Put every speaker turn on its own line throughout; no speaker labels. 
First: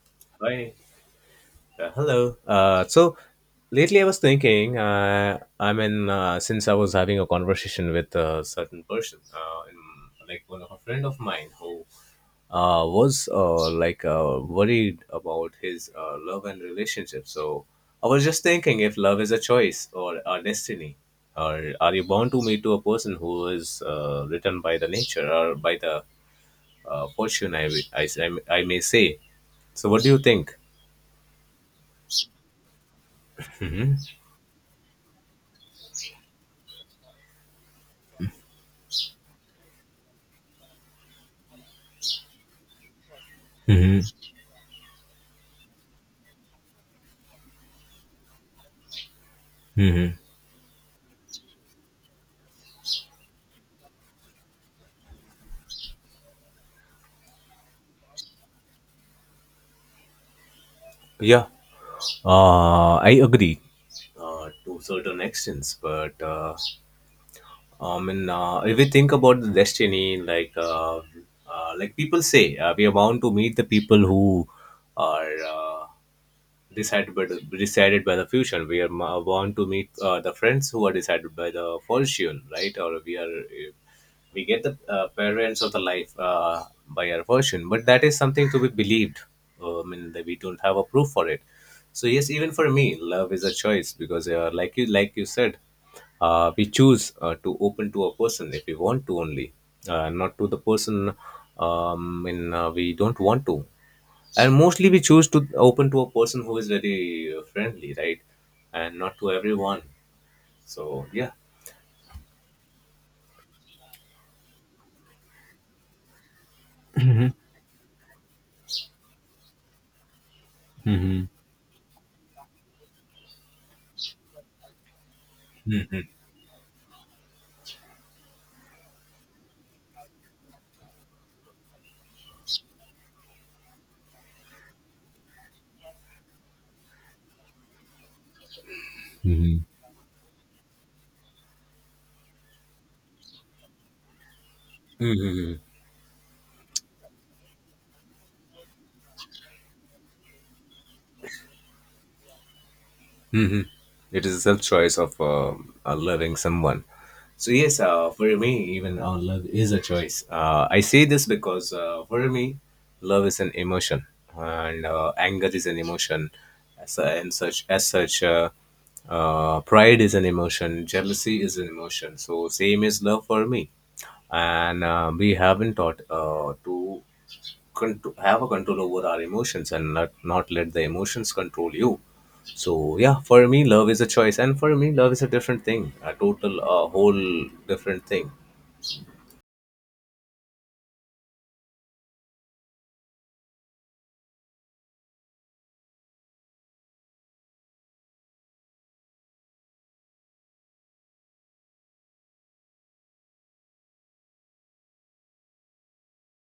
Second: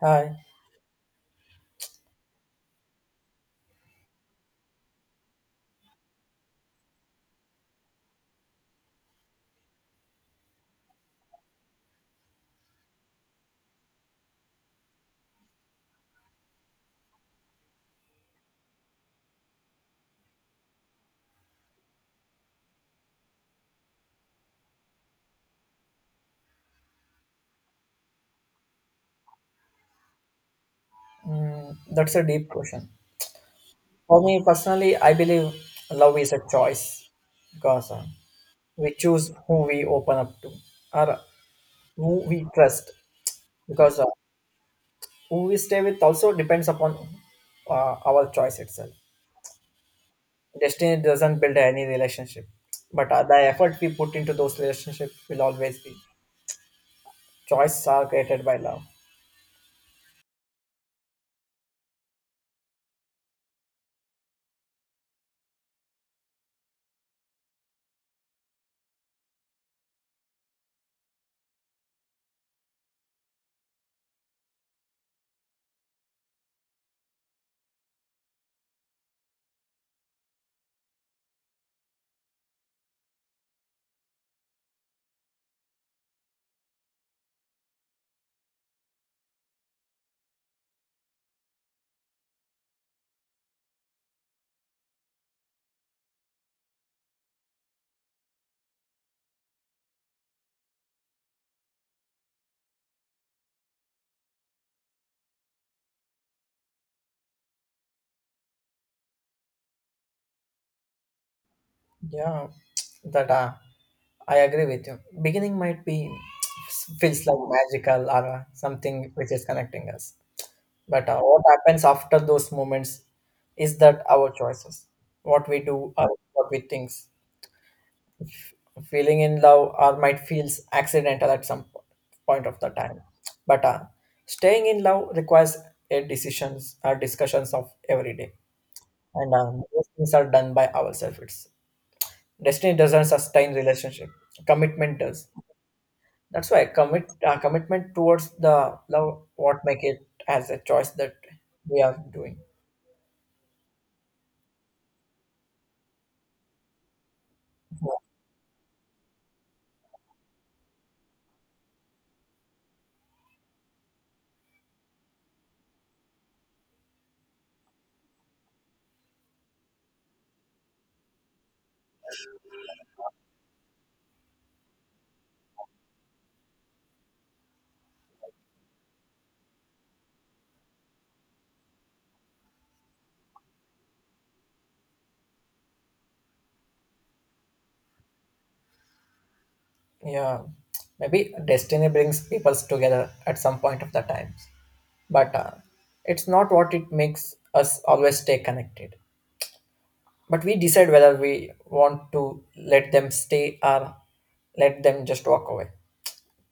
Hi.
Hi. Hello. So lately I was thinking, I mean, since I was having a conversation with a certain person, like one of a friend of mine who was like worried about his love and relationship. So I was just thinking if love is a choice or a destiny, or are you bound to meet to a person who is written by the nature or by the fortune, I may say. So what do you think?
Mm, that's a deep question. For me personally, I believe love is a choice because we choose who we open up to, or who we trust, because
Mhm.
who we stay with also depends upon our choice itself.
Hmm.
Destiny doesn't build any relationship, but the effort we put into those relationships will always be. Choices are created by love.
Yeah, I agree to certain extents, but I mean, if we think about the destiny, like people say, we are bound to meet the people who are. Decided by the future. We are born to meet the friends who are decided by the fortune, right? Or we get the parents of the life by our fortune, but that is something to be believed. I mean, that we don't have a proof for it. So yes, even for me, love is a choice because, like you said, we choose to open to a person if we want to only, not to the person. And we don't want to, and mostly we choose to open to a person who is very friendly, right, and not to everyone, so yeah.
Yeah, that I agree with you. Beginning might be feels like magical or something which is connecting us. But what happens after those moments is that our choices, what we do or what we think, feeling in love or might feels accidental at some point of the time. But staying in love requires a decisions or discussions of every day, and
Mm-hmm.
those things are done by ourselves itself. Destiny doesn't sustain relationship. Commitment
Hmm.
does.
Mhm.
That's why commitment towards the love what make it as a choice that we are doing.
Mhm. It is a self choice of loving someone. So yes, for me, even our love is a choice. I say this because for me, love is an emotion, and anger is an emotion, as, and such as such, pride is an emotion, jealousy is an emotion. So same is love for me, and we haven't taught to control, have a control over our emotions and not let the emotions control you. So yeah, for me love is a choice, and for me love is a different thing, a total, a whole different thing.
Yeah, maybe destiny brings people together at some point of the times, but it's not what it makes us always stay connected. But we decide whether we want to let them stay or let them just walk away.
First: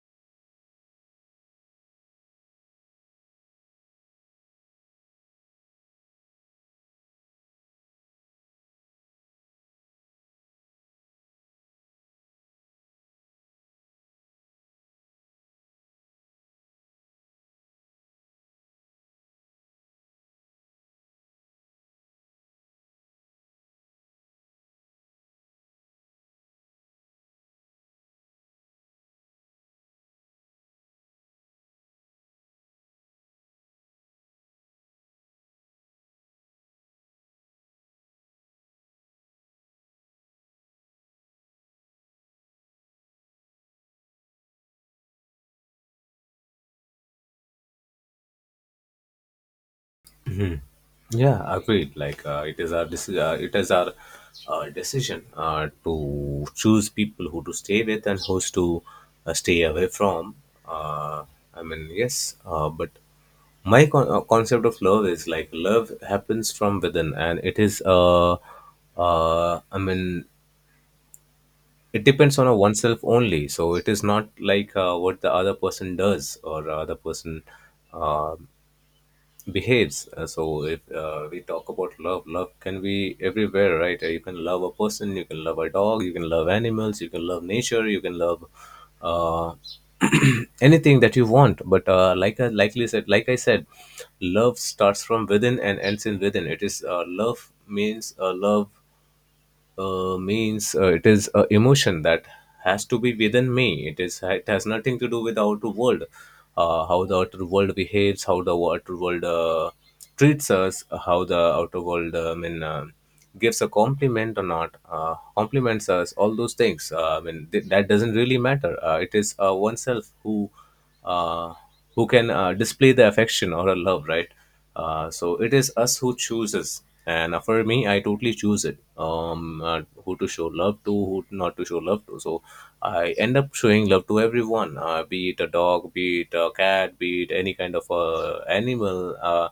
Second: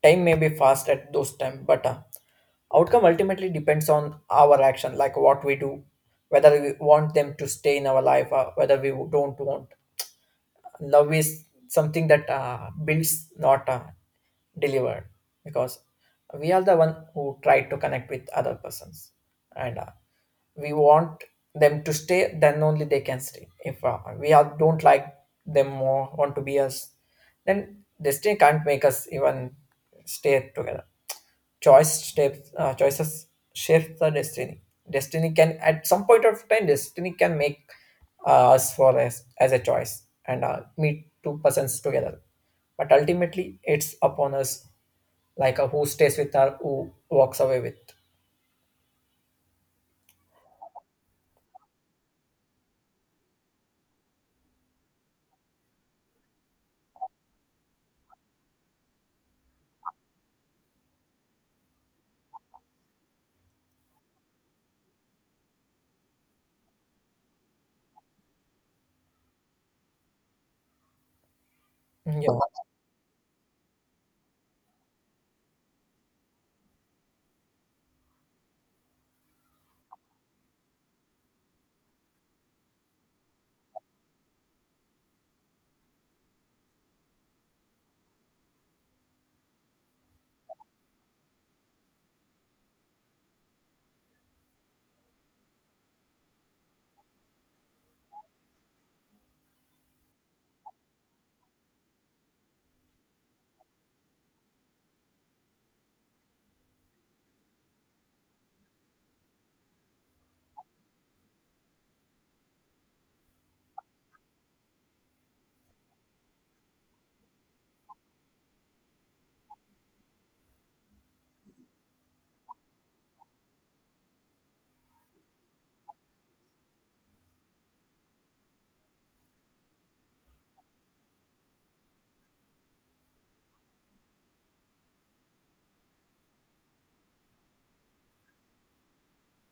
Time may be fast at those time, but outcome ultimately depends on our action, like what we do, whether we want them to stay in our life or whether we don't want. Love is something that builds, not delivered, because we are the one who try to connect with other persons, and we want them to stay. Then only they can stay. If we are, don't like them or want to be us, then destiny can't make us even stay together. Choices shapes the destiny. Destiny can, at some point of time, destiny can make us for as a choice, and meet two persons together, but ultimately it's upon us, like who stays with her, who walks away with.
Mhm. Yeah, agreed. Like it is our decision to choose people who to stay with and who's to stay away from. uh, I mean, yes, but my concept of love is like love happens from within, and it is I mean, it
Mm, yeah.
depends on a oneself only. So it is not like what the other person does or other person um behaves. So if we talk about love, love can be everywhere, right. You can love a person, you can love a dog, you can love animals, you can love nature, you can love uh, anything that you want. But like likely said, like I said, love starts from within and ends in within. It is uh, love means uh, love uh, means it is a emotion that has to be within me. It has nothing to do with the outer world, how the outer world behaves, how the outer world treats us, how the outer world I mean, gives a compliment or not, compliments us. All those things. I mean, that doesn't really matter. It is oneself uh, who can display the affection or a love, right? So it is us who chooses. And for me, I totally choose it. Who to show love to, who not to show love to. So I end up showing love to everyone, be it a dog, be it a cat, be it any kind of animal.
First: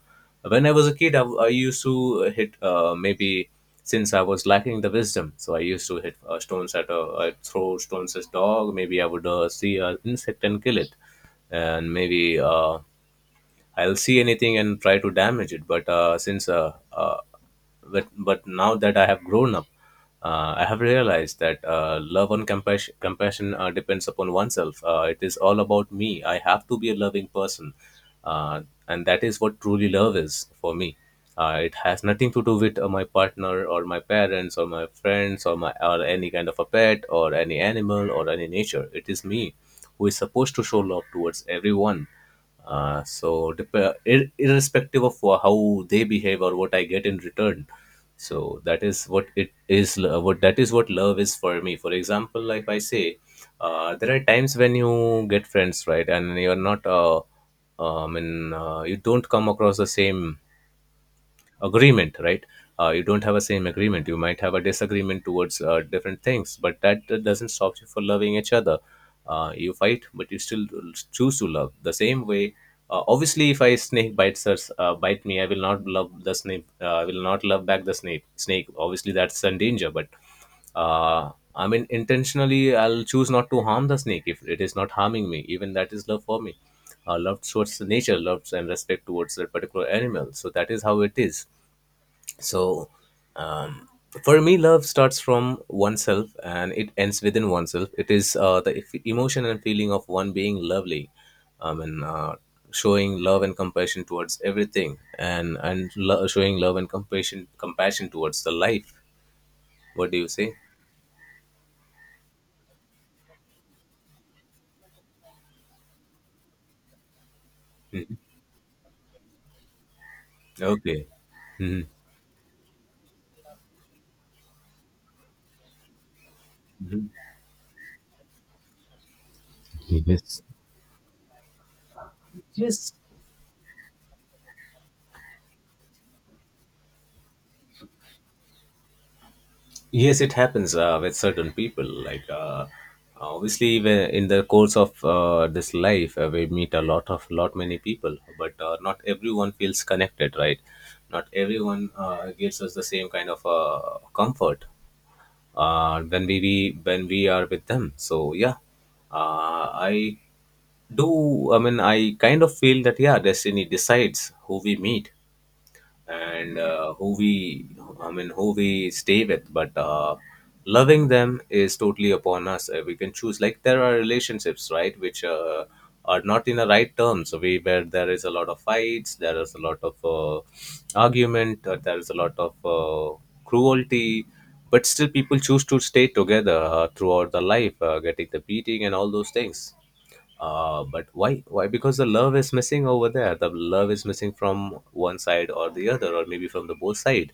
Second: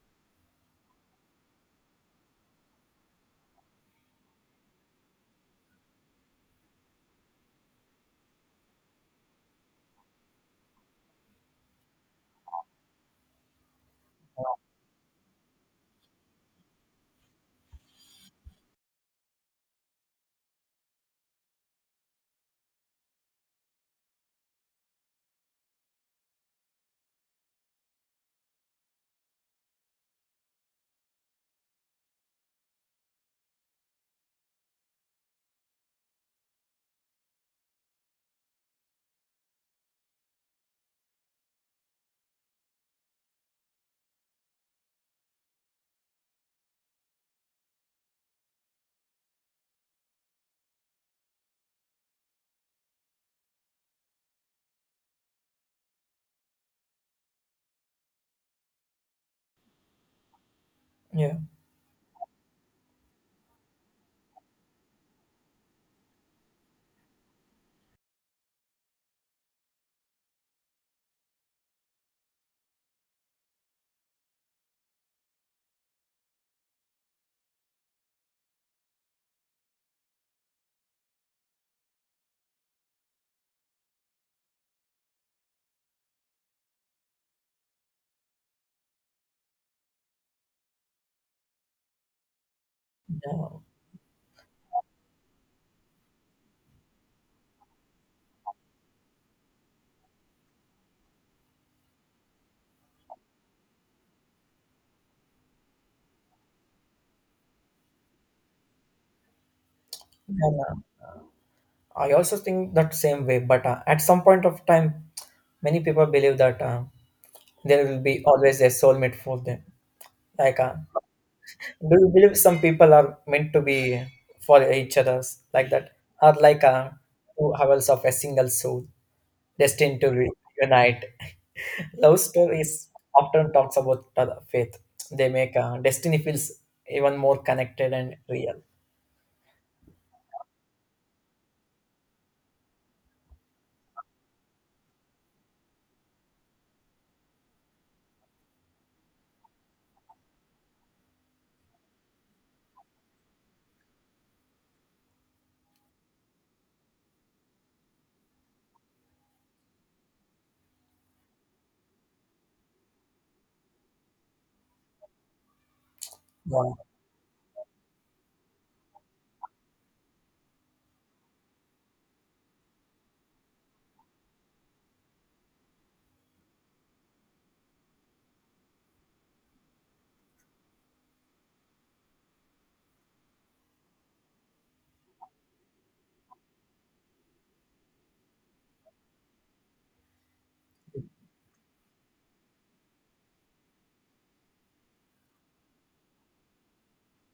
When I was a kid, I used to hit maybe since I was lacking the wisdom, so I used to hit stones at a I'd throw stones at dog. Maybe I would see an insect and kill it, and maybe. I'll see anything and try to damage it. But since But now that I have grown up, I have realized that love and compassion depends upon oneself. It is all about me. I have to be a loving person, uh, and that is what truly love is for me. It has nothing to do with my partner or my parents or my friends or any kind of a pet or any animal or any nature. It is me who is supposed to show love towards everyone, so, irrespective of how they behave or what I get in return, so that is what it is. Lo- What that is what love is for me. For example, like I say, there are times when you get friends, right, and you're not. And you don't come across the same
yeah,
agreement, right, you don't have a same agreement, you might have a disagreement towards different things, but that doesn't stop you for loving each other. You fight but you still choose to love the same way. Obviously, if I snake bites us bite me, I will not love the snake, I will not love back the snake, obviously, that's in danger. But I mean, intentionally I'll choose not to harm the snake if it is not harming me. Even that is love for me. Love towards the nature, love and respect towards that particular animal, so that is how it is. So,
yeah.
um, for me, love starts from oneself and it ends within oneself. It is the emotion and feeling of one being lovely, and showing love and compassion towards everything, and showing love and compassion towards the life. What do you say?
And, I also think that same way, but at some point of time many people believe that there will be always a soulmate for them, like.
Okay. Mhm.
Do you believe some people are meant to be for each others like that, or like
Mhm.
two halves of a single soul destined to
Yes.
unite? Love stories
Yes.
often talks about faith. They make destiny feels even more connected and real.
Yes, it happens with certain people. Like, obviously, in the course of this life, we meet a lot of lot many people, but not everyone feels connected, right? Not everyone gives us the same kind of comfort when we are with them. So yeah, I do. I mean, I kind of feel that yeah, destiny decides who we meet and
Yeah,
who we stay with, but loving them is totally upon us. We can choose. Like, there are relationships, right, which are not in the right terms. So we where there is a lot of fights, there is a lot of argument, there is a lot of cruelty, but still people choose to stay together throughout the life, getting the beating and all those things. But why, because the love is missing over there, the love is missing from one side or the other or maybe from the both side.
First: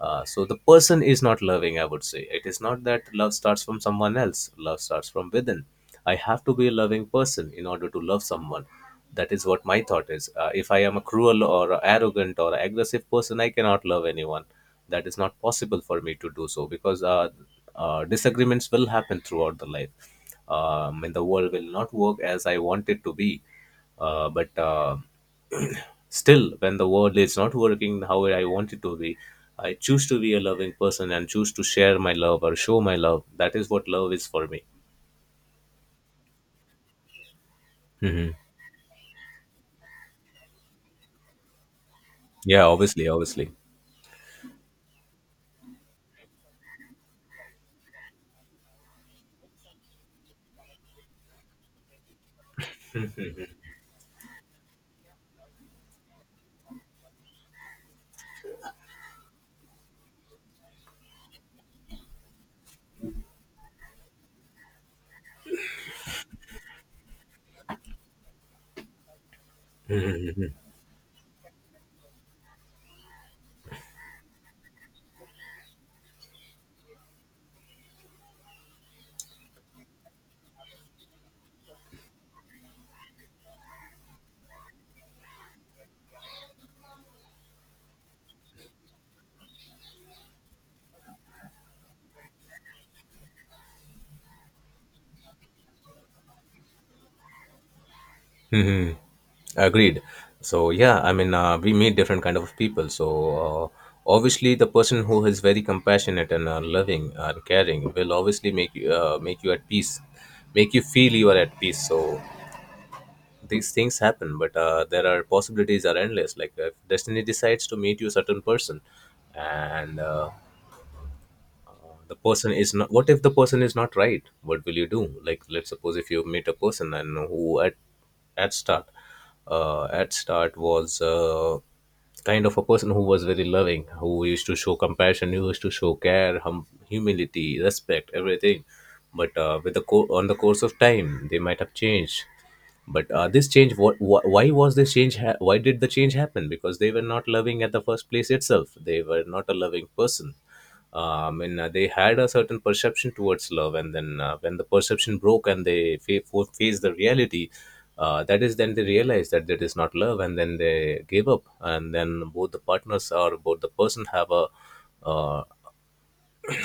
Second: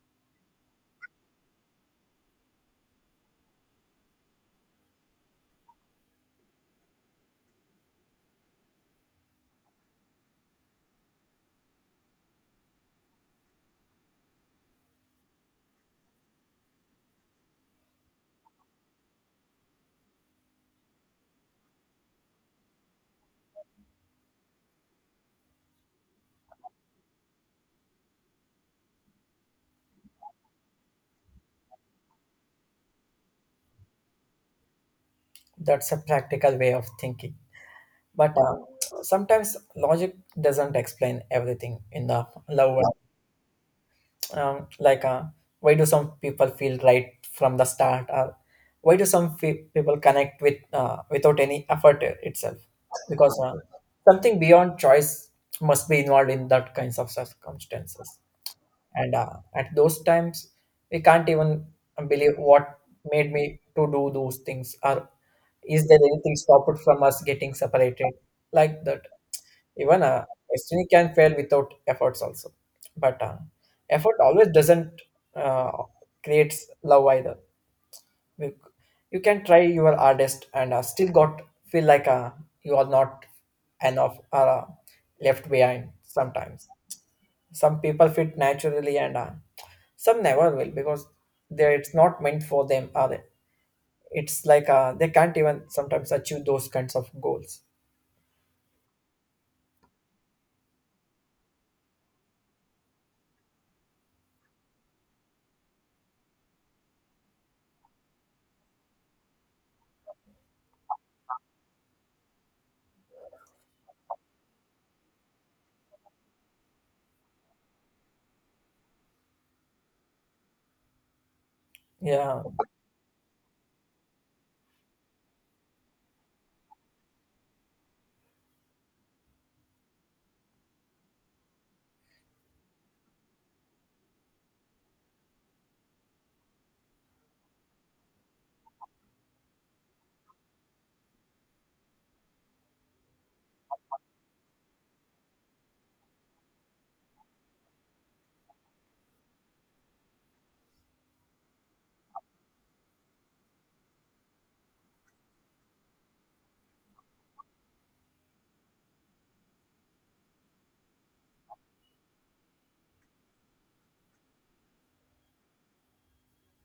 So the person is not loving, I would say. It is not that love starts from someone else, love starts from within. I have to be a loving person in order to love someone. That is what my thought is. If I am a cruel or a arrogant or aggressive person, I cannot love anyone. That is not possible for me to do so, because disagreements will happen throughout the life. And the world will not work as I want it to be. But still, when the world is not working how I want it to be, I choose to be a loving person and choose to share my love or show my love. That is what love is for me.
that's a practical way of thinking.
Hmm.
But sometimes logic doesn't explain everything in the
Yeah,
love.
obviously, obviously.
um, like uh, why do some people feel right from the start, or why do some people connect with without any effort itself, because something beyond choice must be involved in that kinds of circumstances. And at those times we can't even believe what made me to do those things, or is there anything stopped from us getting separated like that. Even destiny can fail without efforts also. But effort always doesn't uh, creates love either. You, you can try your hardest and still got feel like you are not enough, or left behind sometimes. Some people fit naturally, and some never will, because they it's not meant for them, or it's like they can't even sometimes achieve those kinds of goals.
Hmm. Agreed. So yeah, I mean, we meet different kind of people. So obviously, the person who is very compassionate and loving and caring will obviously make you at peace, make you feel you are at peace. So these things happen, but there are possibilities are endless. Like if destiny decides to meet you certain person, and the
Yeah,
person is not— what if the person is not right? What will you do? Like, let's suppose if you meet a person and who at at start at start was kind of a person who was very loving, who used to show compassion, who used to show care, humility, respect, everything, but with the on the course of time they might have changed. But this change, why was this change, why did the change happen? Because they were not loving at the first place itself, they were not a loving person. I mean, they had a certain perception towards love, and then when the perception broke and they faced the reality, that is then they realized that that is not love, and then they gave up, and then both the partners or both the person have a uh,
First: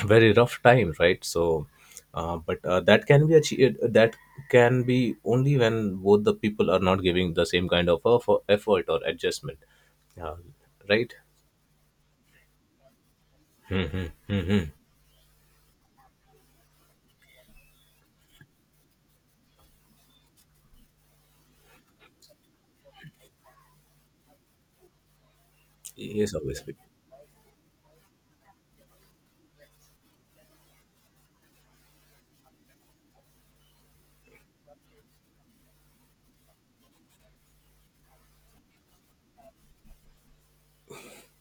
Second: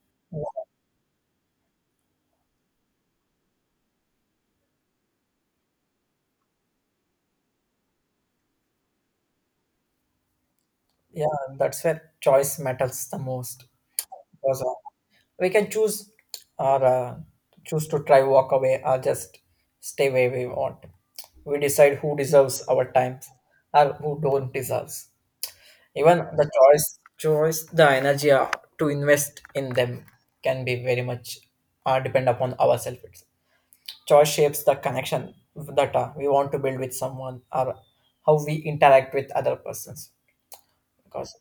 very rough time, right? So but that can be achieved, that can be only when both the people are not giving the same kind of effort or adjustment, uh, right.
yeah, that's where choice matters the most. Because we can choose, or choose to try walk away, or just stay where we want. We decide who deserves our time, or who don't deserves. Even
Yes,
the
obviously.
choice, the energy to invest in them can be very much depend upon ourselves itself. Choice shapes the connection that we want to build with someone, or how we interact with other persons, because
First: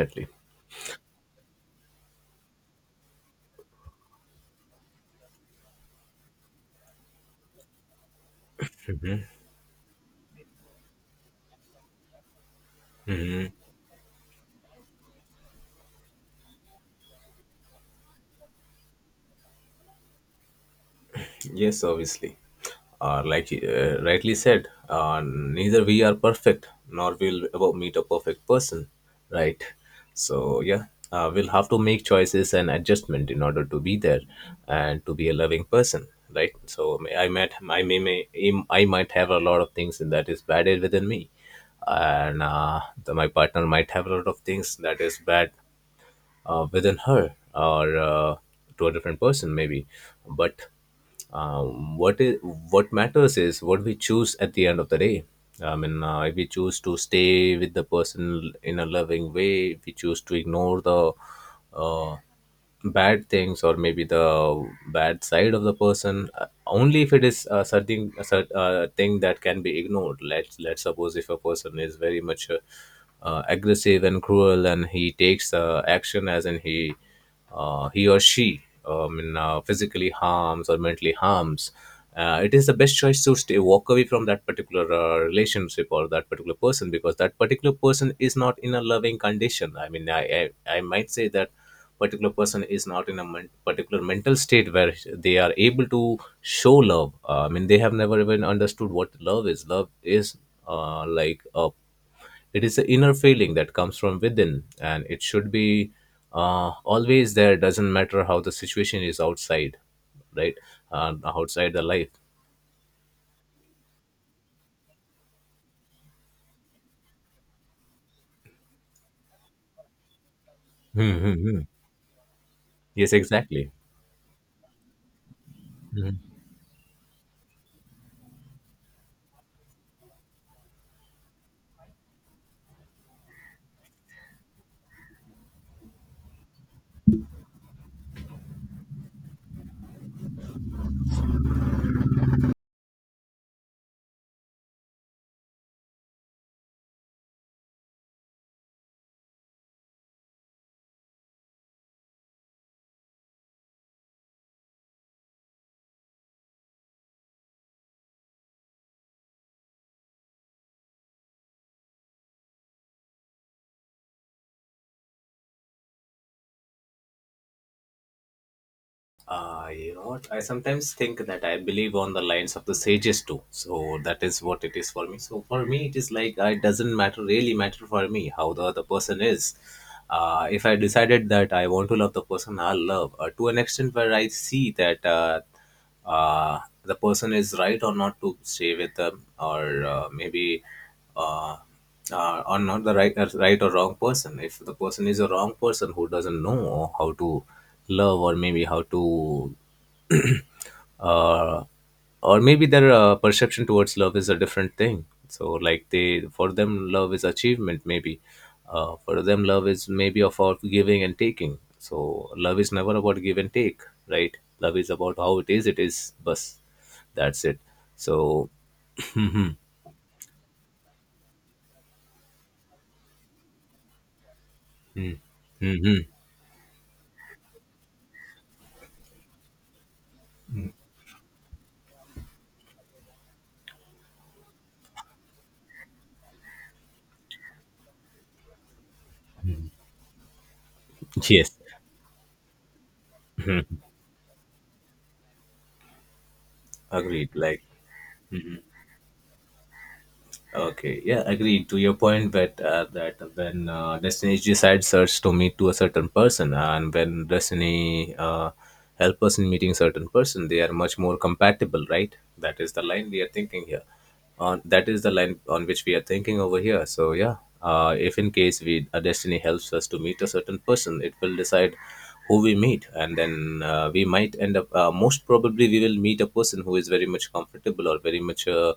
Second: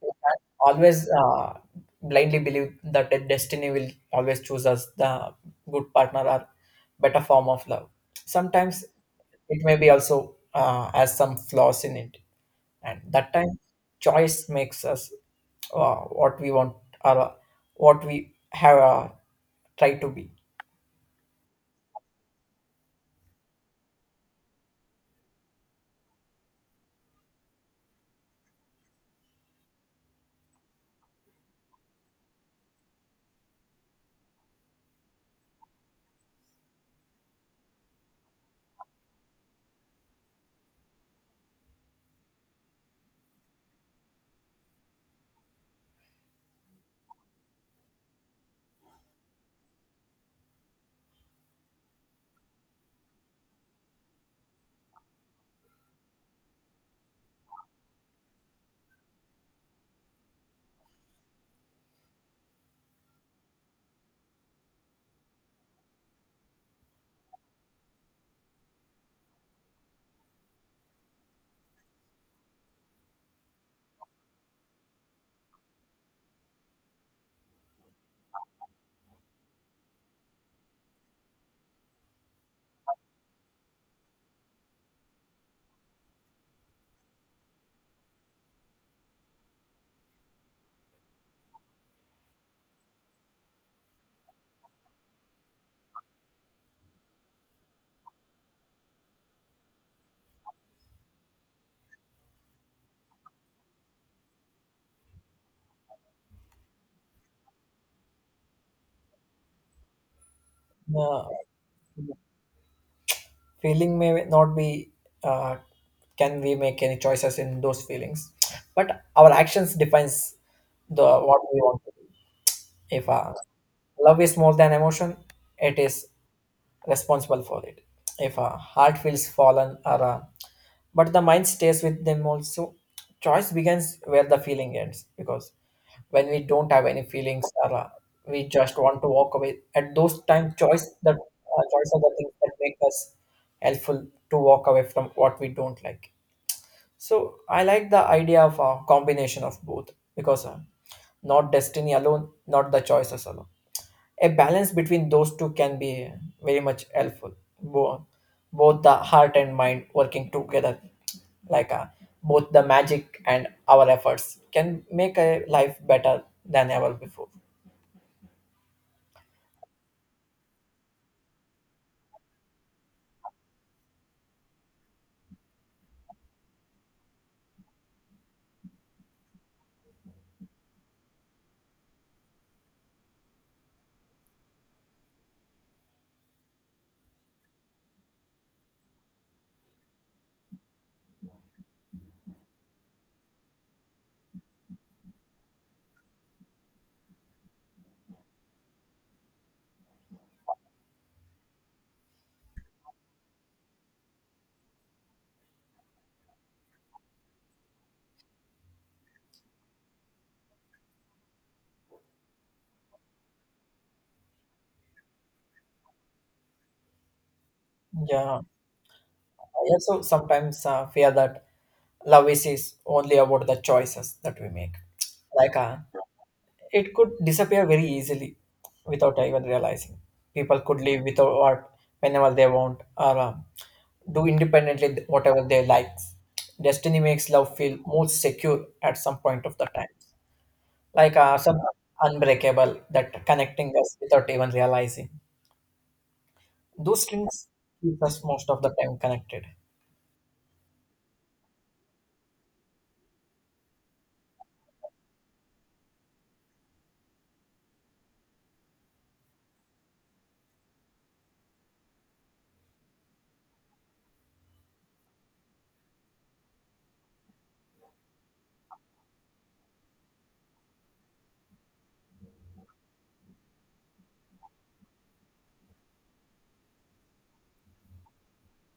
we can't always blindly believe that the destiny will always choose us the good partner or better form of love. Sometimes it may be also has some flaws in it, and that time
Mhm.
choice makes us what we want, or what we have tried to be.
Yes, obviously. Like you rightly said, neither we are perfect nor will ever meet a perfect person, right? So yeah, we'll have to make choices and adjustment in order to be there and to be a loving person, right? So I might, I might have a lot of things that is bad within me, and my partner might have a lot of things that is bad within her, or to a different person maybe, but um, what is what matters is what we choose at the end of the day. I mean, if we choose to stay with the person in a loving way, if we choose to ignore the uh, bad things, or maybe the bad side of the person, only if it is something— thing that can be ignored. Let's suppose if a person is very much aggressive and cruel, and he takes action, as in he or she physically harms or mentally harms, it is the best choice to stay— walk away from that particular relationship or that particular person, because that particular person is not in a loving condition. I mean, I might say that particular person is not in a particular mental state where they are able to show love. I mean, they have never even understood what love is. Love is like a— it is the inner feeling that comes from within, and it should be always there, doesn't matter how the situation is outside, right,
uh,
outside the life.
Feeling may not be uh, can we make any choices in those feelings, but our actions defines the
Hmm.
what we want. If
Yes, exactly.
love is more than emotion, it is responsible for it. If a heart feels fallen, or but the mind stays with them also, choice begins where the feeling ends. Because when we don't have any feelings, or we just want to walk away, at those times, choice are the things that make us helpful to walk away from what we don't like. So I like the idea of a combination of both, because not destiny alone, not the choices alone, a balance between those two can be very much helpful. Bo- Both the heart and mind working together, like both the magic and our efforts can make a life better than ever before.
You know what? I sometimes think that I believe on the lines of the sages too. So that is what it is for me. So for me, it is like, it doesn't matter— really matter for me how the other person is. If I decided that I want to love the person, I'll love to an extent where I see that uh, the person is right or not to stay with them, or maybe uh, or not the right, right or wrong person. If the person is a wrong person who doesn't know how to love, or maybe how to uh, or maybe their perception towards love is a different thing, so like they— for them love is achievement maybe, for them love is maybe about giving and taking. So love is never about give and take, right? Love is about how it is— it is bus, that's it.
Yeah,
So hmm.
I also sometimes fear that love is only about the choices that we make,
Hmm.
like uh,
Hmm.
it could disappear very easily without even realizing. People could live without art whenever they want, or do independently whatever they like. Destiny makes love feel more secure at some point of the time, like
Yes.
some unbreakable that
Mhm.
connecting us without even realizing. Those
Agreed.
strings
Like,
keep us
hmm,
most
hmm.
of the time connected.
Okay, yeah, agreed to your point that that when destiny decides search to meet to a certain person, and when destiny help us in meeting certain person, they are much more compatible, right? That is the line we are thinking here. On— that is the line on which we are thinking over here. So yeah, if in case we— a destiny helps us to meet a certain person, it will decide who we meet, and then we might end up— uh, most probably, we will meet a person who is very much comfortable or very much. Uh,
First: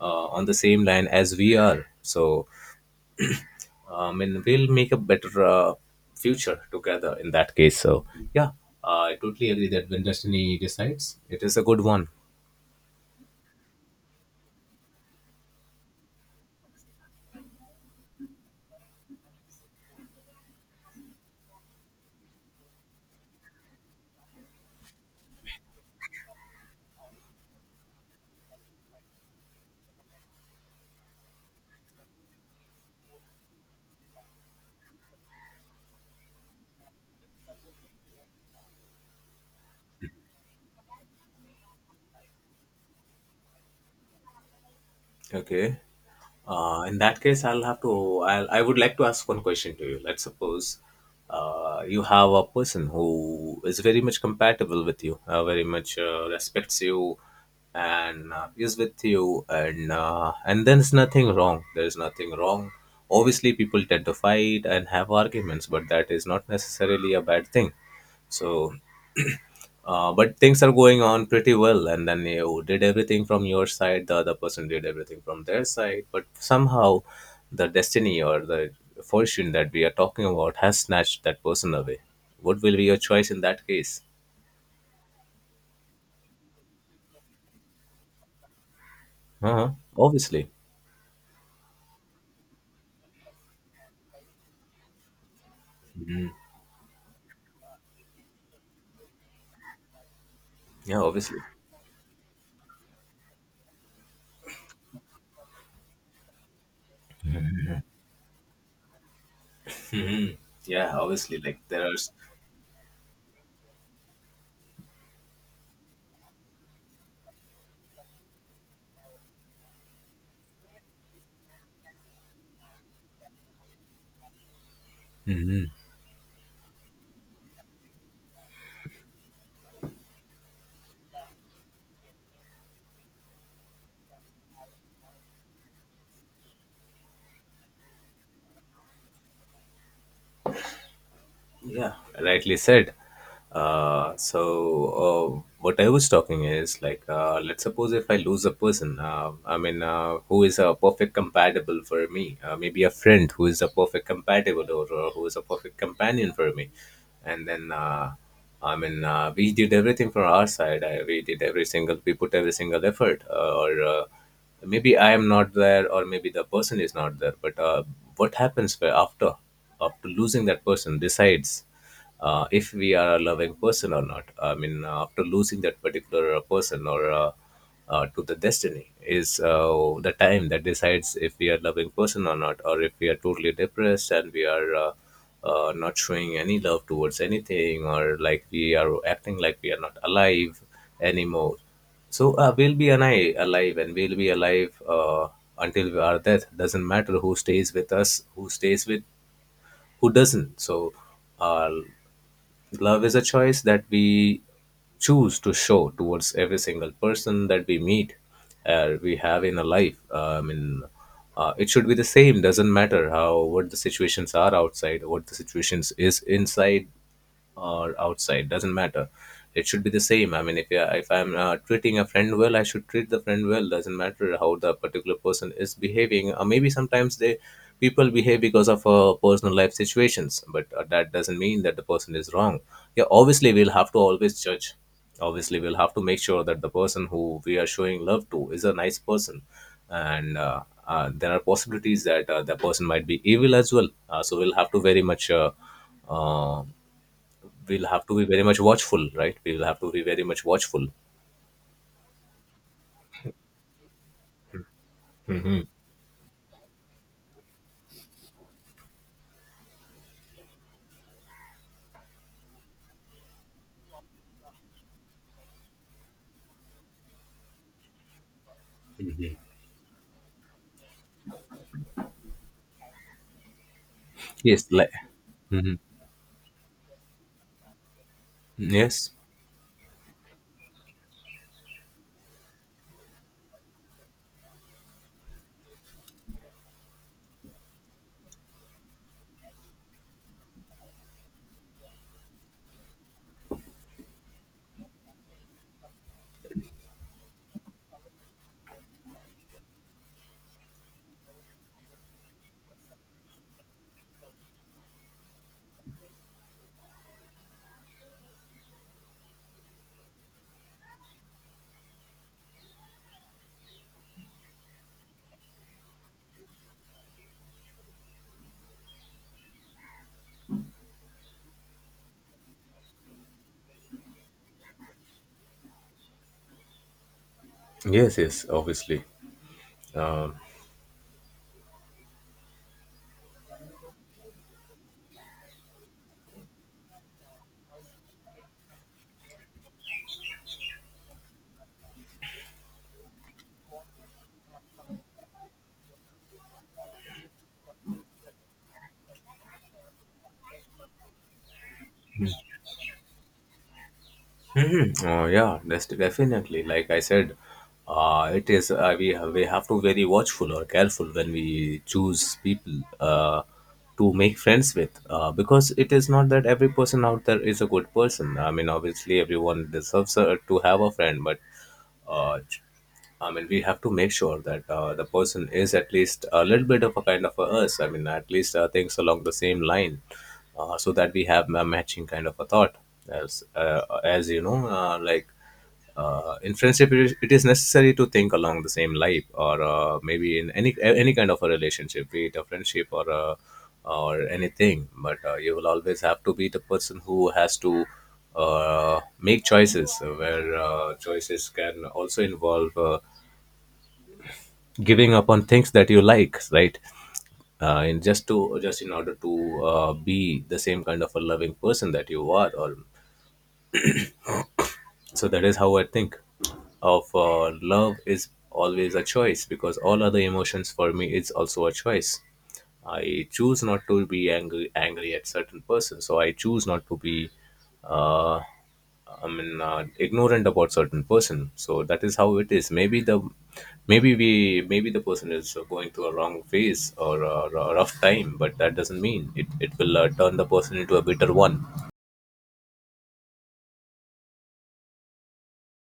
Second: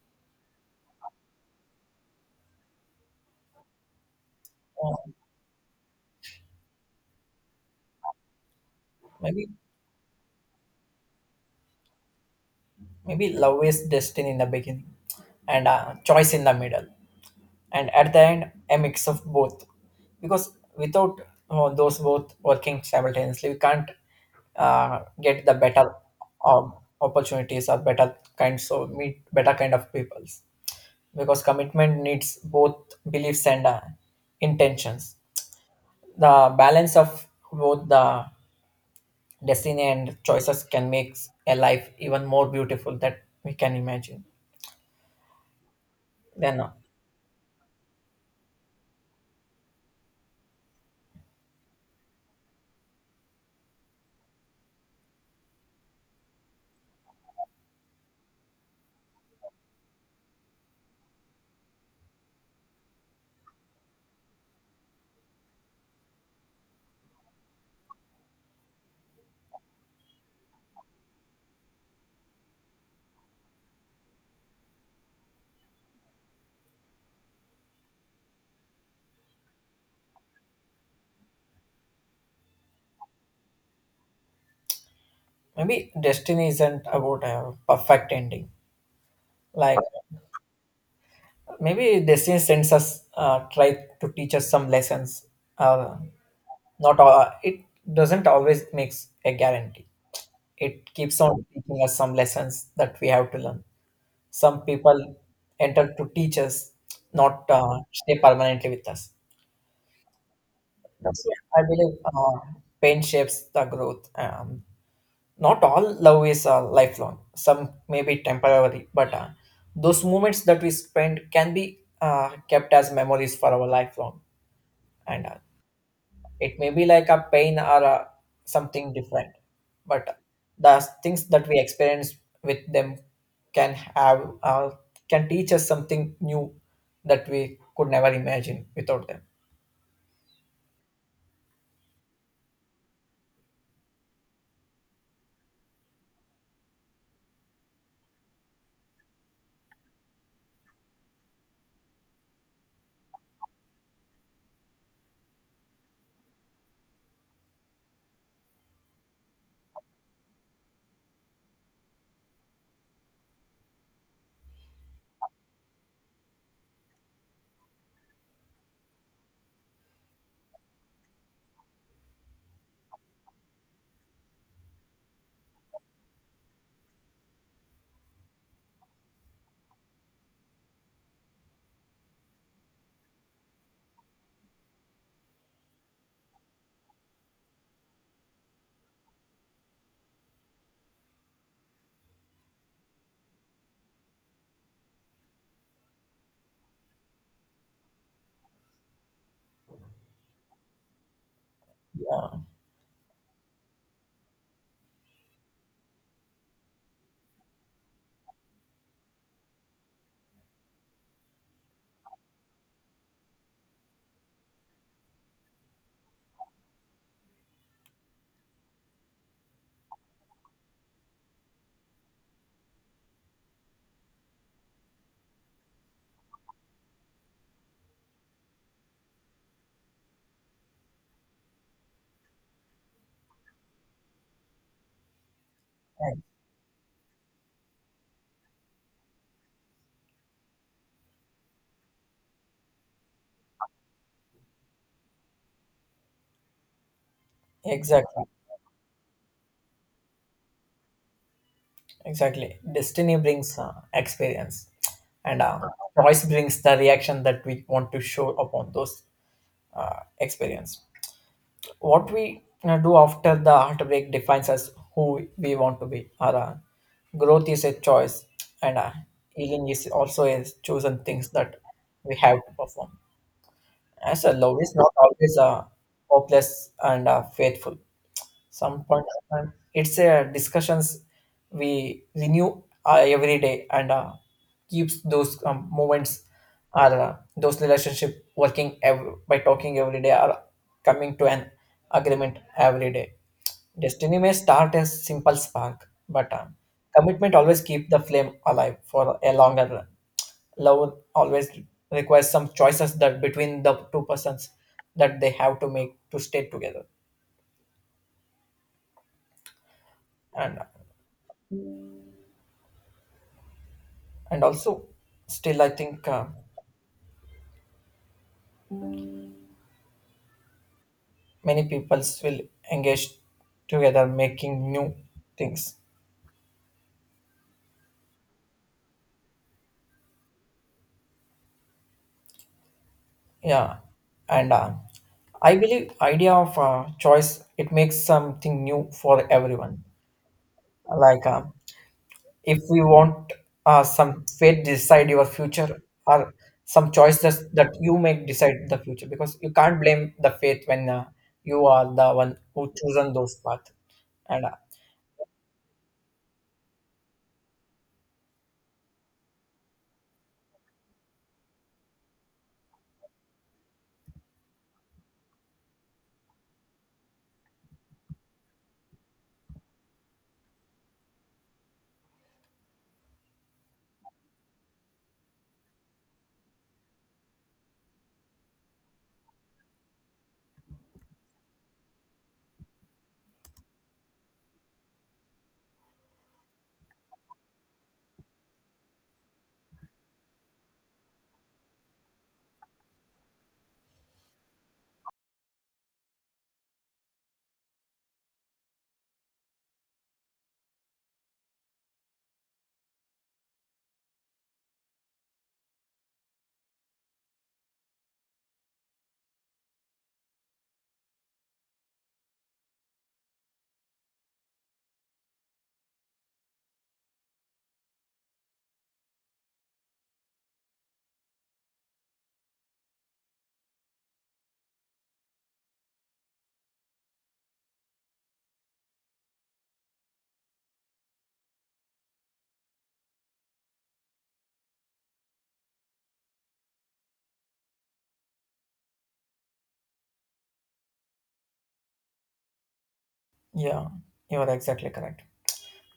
uh, On the same line as we are. So, I mean, we'll make a better future together in that case. So, yeah, I
Maybe
totally agree that when destiny decides, it is a good one.
maybe love is destiny in the beginning, and choice in the middle, and at the end a mix of both, because without those both working simultaneously we can't get the better um, opportunities or better kinds of meet better kind of peoples, because commitment needs both beliefs and intentions. The balance of both the destiny and choices can make a life even more beautiful that we can imagine.
Okay.
Then
In that case, I'll have to— I'll, I would like to ask one question to you. Let's suppose you have a person who is very much compatible with you, very much respects you, and is with you, and and there's nothing wrong. There's nothing wrong. Obviously, people tend to fight and have arguments, but that is not necessarily a bad thing. So but things are going on pretty well, and then you did everything from your side, the other person did everything from their side, but somehow the destiny or the fortune that we are talking about has snatched that person away. What will be your choice in that case?
Maybe destiny isn't about a perfect ending,
Uh-huh.
like.
Obviously.
Maybe destiny sends us, try to teach us some lessons. Uh, Not all, it doesn't always makes a guarantee. It
Yeah,
keeps
obviously.
on teaching us some lessons that we have to learn. Some people enter to teach us, not stay permanently with us.
Yeah,
That's
obviously, like
why I
there are—
believe pain shapes the growth. Not all love is lifelong. Some may be temporary, but those moments that we spend can be kept as memories for our lifelong. And it may be like a pain, or something different, but the things that we experience with them can have can teach us something new that we could never imagine without them.
Yeah, rightly said. So, what I was talking is like, let's suppose if I lose a person, I mean, who is a perfect compatible for me, maybe a friend who is a perfect compatible, or who is a perfect companion for me. And then, I mean, we did everything from our side. We did every single— we put every single effort, or maybe I am not there, or maybe the person is not there, but what happens— where after— after losing that person decides if we are a loving person or not. I mean, after losing that particular person, or to the destiny, is the time that decides if we are loving person or not, or if we are totally depressed and we are not showing any love towards anything, or like we are acting like we are not alive anymore. So we'll be an eye alive, and we'll be alive until our death. Doesn't matter who stays with us, who stays with, who doesn't. So, uh,
Yeah,
love is a choice that we choose to show towards every single person that we meet, we have in a life. I mean, it should be the same. Doesn't matter how— what the situations are outside, what the situations is inside or outside, doesn't matter, it should be the same. I mean, if I'm treating a friend well, I should treat the friend well. Doesn't matter how the particular person is behaving. Uh, maybe sometimes they— people behave because of personal life situations, but that doesn't mean that the person is wrong. Yeah, obviously we'll have to always judge. Obviously we'll have to make sure that the person who we are showing love to is a nice person, and there are possibilities that the person might be evil as well, so we'll have to very much uh, we'll have to
exactly.
be very much watchful, right? We will have to be very much watchful.
Exactly, destiny brings experience, and choice brings the reaction that we want to show upon those experience. What we do after the heartbreak defines us who we want to be. Our growth is a choice, and healing is also a chosen things that we have to perform. As a love
Yes,
is not
like—
always hopeless and faithful, some point
Yes,
of time it's a discussions we renew every day, and keeps those moments, or those relationship working by talking every day, or coming to an agreement every day. Destiny may start as simple spark, but commitment always keep the flame alive for a longer run. Love always requires some choices that between the two persons that they have to make to stay together. And and also still I think many peoples will engage together making new things.
yes, yes, obviously.
Yeah. And I believe idea of choice, it makes something new for everyone, like if we want some fate decide your future, or some choices that you make decide the future, because you can't blame the fate when you are the one who chosen those path. And
Mhm. Oh, yeah, that's definitely. Like I said, it is we have to very watchful or careful when we choose people to make friends with, because it is not that every person out there is a good person. I mean, obviously, everyone deserves to have a friend, but uh, I mean, we have to make sure that the person is at least a little bit of a kind of a us. I mean, at least things along the same line, so that we have a matching kind of a thought. As you know, like in friendship, it is necessary to think along the same line, or maybe in any kind of a relationship, be it a friendship or a, or anything. But you will always have to be the person who has to make choices where choices can also involve giving up on things that you like, right? In just— to just in order to be the same kind of a loving person that you are. Or so that is how I think of— love is always a choice, because all other emotions for me is also a choice. I choose not to be angry at certain person. So I choose not to be uh, I mean, ignorant about certain person. So that is how it is. Maybe we, maybe the person is going through a wrong phase, or rough time, but that doesn't mean it will turn the person into a bitter one.
yeah, you are exactly correct.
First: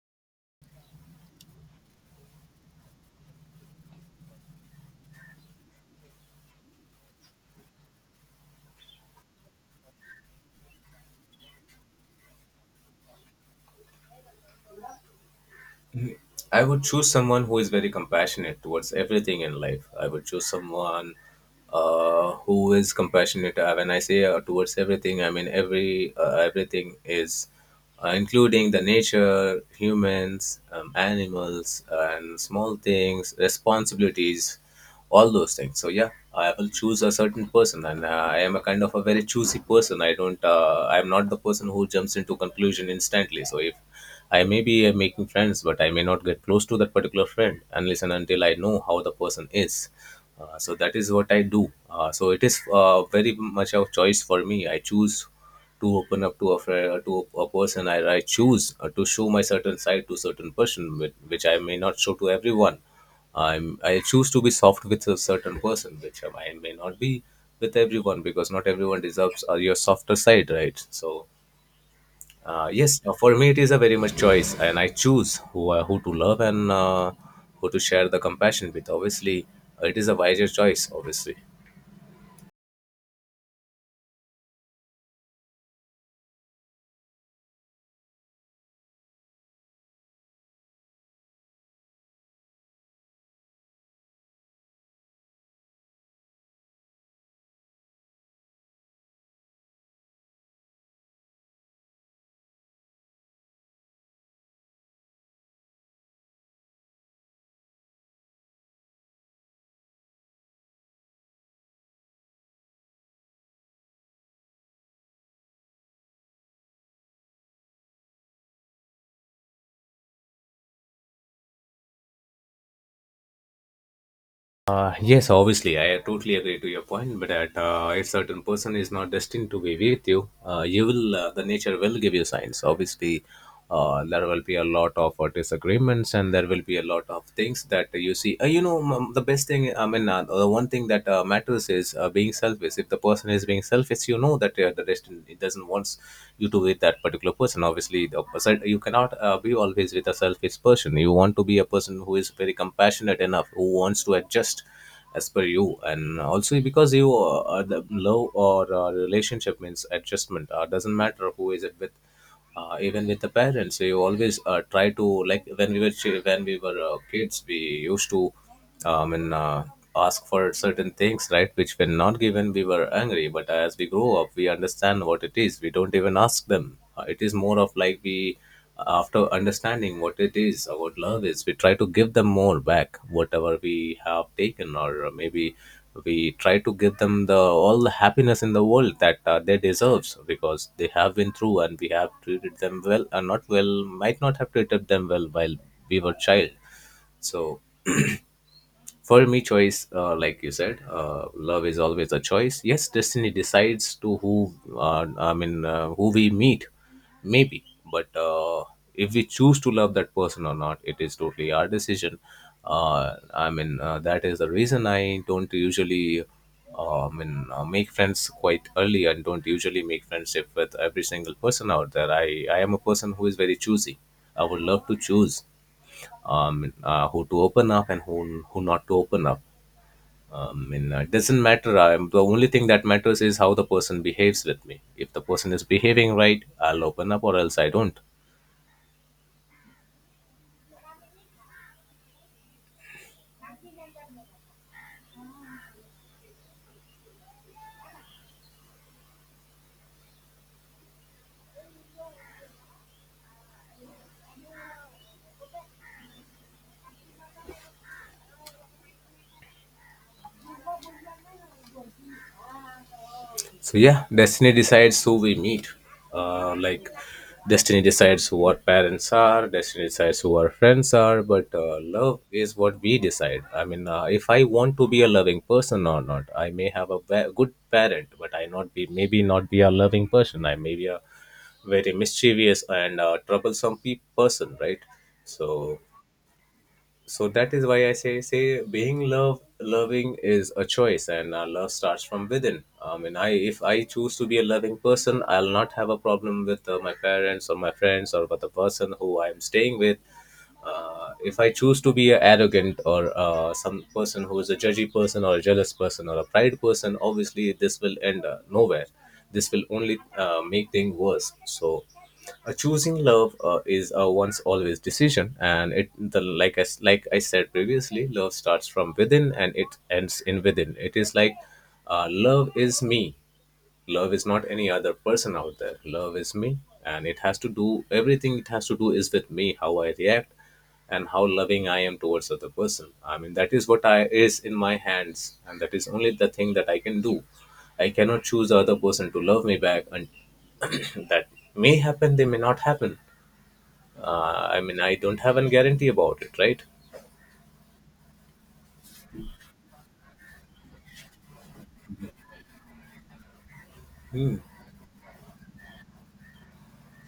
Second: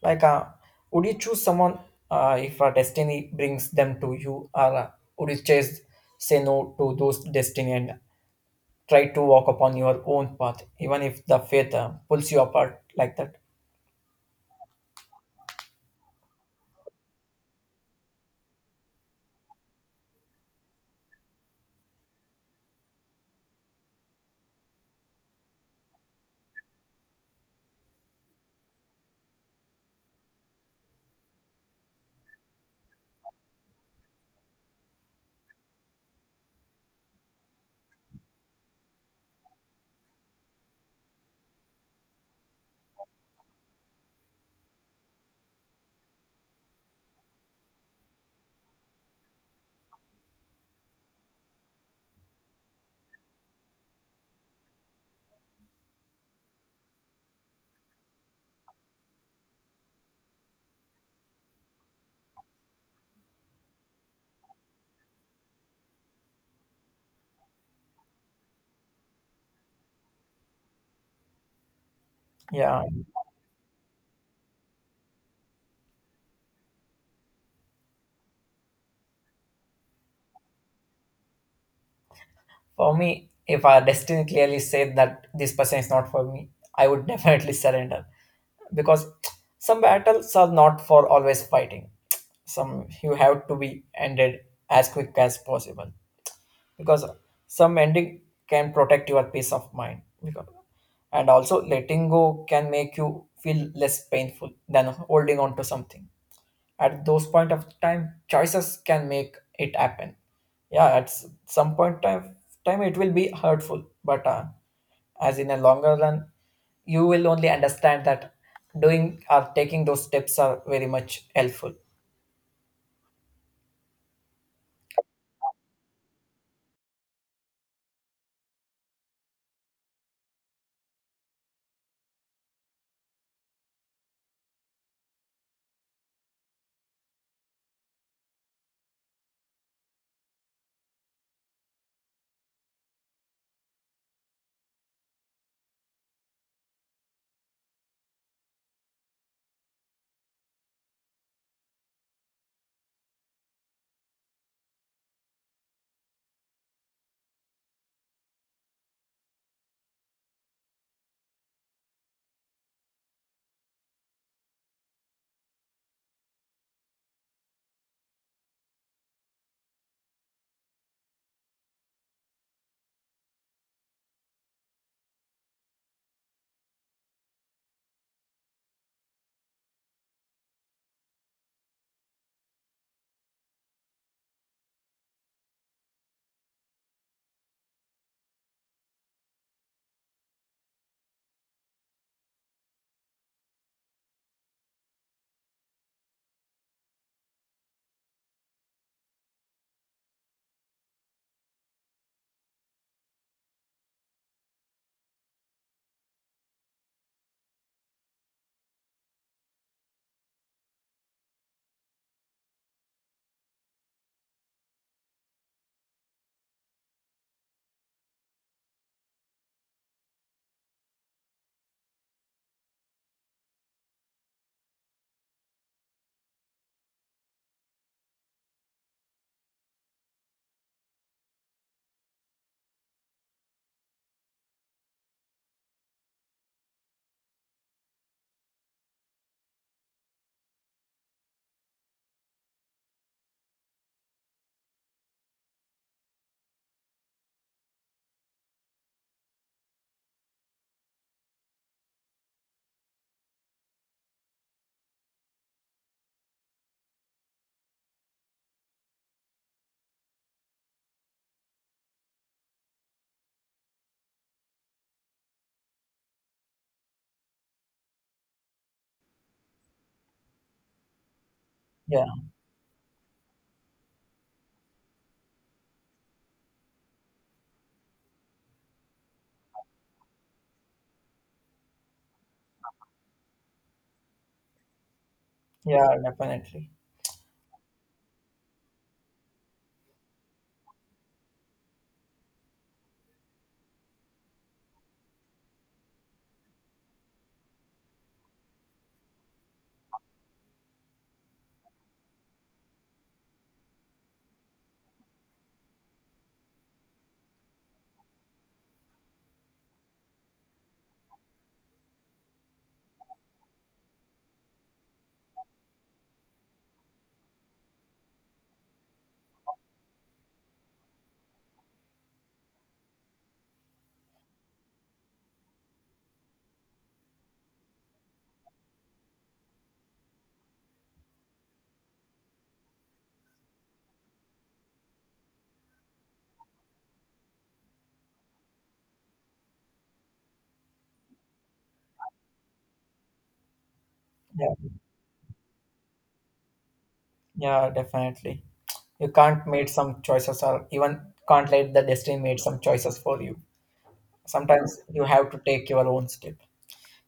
Like, would you choose someone if destiny brings them to you, or would you chase, say no to those destiny and try to walk upon your own path, even if the fate pulls you apart like that?
I would choose someone who is very compassionate towards everything in life. I would choose someone who is compassionate. When I say towards everything, I mean everything is including the nature, humans, animals, and small things, responsibilities, all those things. So yeah, I will choose a certain person, and I am a kind of a very choosy person. I don't. I am not the person who jumps into conclusion instantly. So if I may be making friends, but I may not get close to that particular friend unless and until I know how the person is. So that is what I do. So it is very much a choice for me. I choose to open up to a friend, to a person. I choose to show my certain side to certain person, which I may not show to everyone. I choose to be soft with a certain person, which I may not be with everyone because not everyone deserves your softer side, right? So
Yeah,
yes, for me it is a very much choice, and I choose who to love and who to share the compassion with. Obviously, it is a wiser choice. Obviously,
for me, if our destiny clearly said that this person is not for me, I would definitely surrender, because some battles are not for always fighting. Some you have to be ended as quick as possible, because some ending can protect your peace of mind because, and also letting go can make you feel less painful than holding on to something. At those point of time choices can make it happen. Yeah, at some point time time it will be hurtful, but as in a longer run you will only understand that doing or taking those steps are very much helpful.
yes, obviously, I totally agree to your point. But that if certain person is not destined to be with you, you will the nature will give you signs. Obviously, there will be a lot of disagreements, and there will be a lot of things that you see. The best thing. The one thing that matters is being selfish. If the person is being selfish, you know that the rest, it doesn't wants you to with that particular person. Obviously the opposite, you cannot be always with a selfish person. You want to be a person who is very compassionate enough, who wants to adjust as per you. And also because you the love or relationship means adjustment, doesn't matter who is it with. Even with the parents, we always try to, like, when we were kids, we used to and ask for certain things, right, which when not given, we were angry. But as we grow up, we understand what it is, we don't even ask them. It is more of like, we, after understanding what it is, what love is, we try to give them more back whatever we have taken. Or maybe we try to give them the all the happiness in the world that they deserves because they have been through, and we have treated them well or not well, might not have treated them well while we were child. So for me, choice, like you said, love is always a choice. Yes, destiny decides to who, who we meet, maybe. But if we choose to love that person or not, it is totally our decision. That is the reason I don't usually, make friends quite early and don't usually make friendship with every single person out there. I am a person who is very choosy. I would love to choose who to open up and who not to open up. And it doesn't matter. The only thing that matters is how the person behaves with me. If the person is behaving right, I'll open up, or else I don't. So yeah, destiny decides who we meet. Like destiny decides who our parents are, destiny decides who our friends are, but
yeah
love is what we decide. If I want to be a loving person or not, I may have a good parent, but I not be maybe not be a loving person. I may be a very mischievous and troublesome person, right? So
yeah definitely
so that is why I say being love loving is a choice. And love starts from within. I mean I If I choose to be a loving person, I'll not have a problem with my parents or my friends or with the person who I'm staying with. If I choose to be a arrogant or some person who is a judgy person or a jealous person or a pride person, obviously this will end nowhere. This will only make things worse. So choosing love is a once always decision. And it the like like I said previously, love starts from within and it ends in within. It is like love is me. Love is not any other person out there. Love is me. And it has to do everything, it has to do is with me, how I react and how loving I am towards other person. That is what I is in my hands, and that is only the thing that I can do. I cannot choose the other person to love me back. And that may happen, they may not happen. I don't have a guarantee about it, right?
Yeah, definitely. You can't make some choices, or even can't let the destiny make some choices for you. Sometimes you have to take your own step.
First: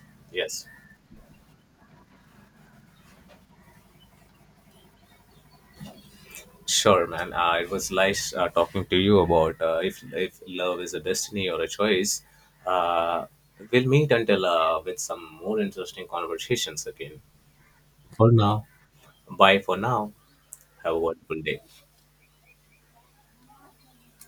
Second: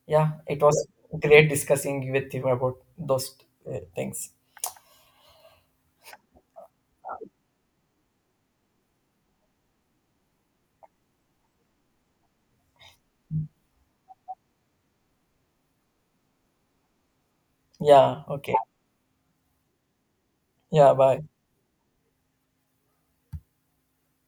Yeah, it
Yes.
was great discussing with you about those things.
Sure, man. It was nice talking to you about if love is a destiny or a choice. Uh, we'll meet until with some more interesting conversations again.
Yeah,
For
okay.
now, bye for now.
Yeah,
Have a
bye.
wonderful day.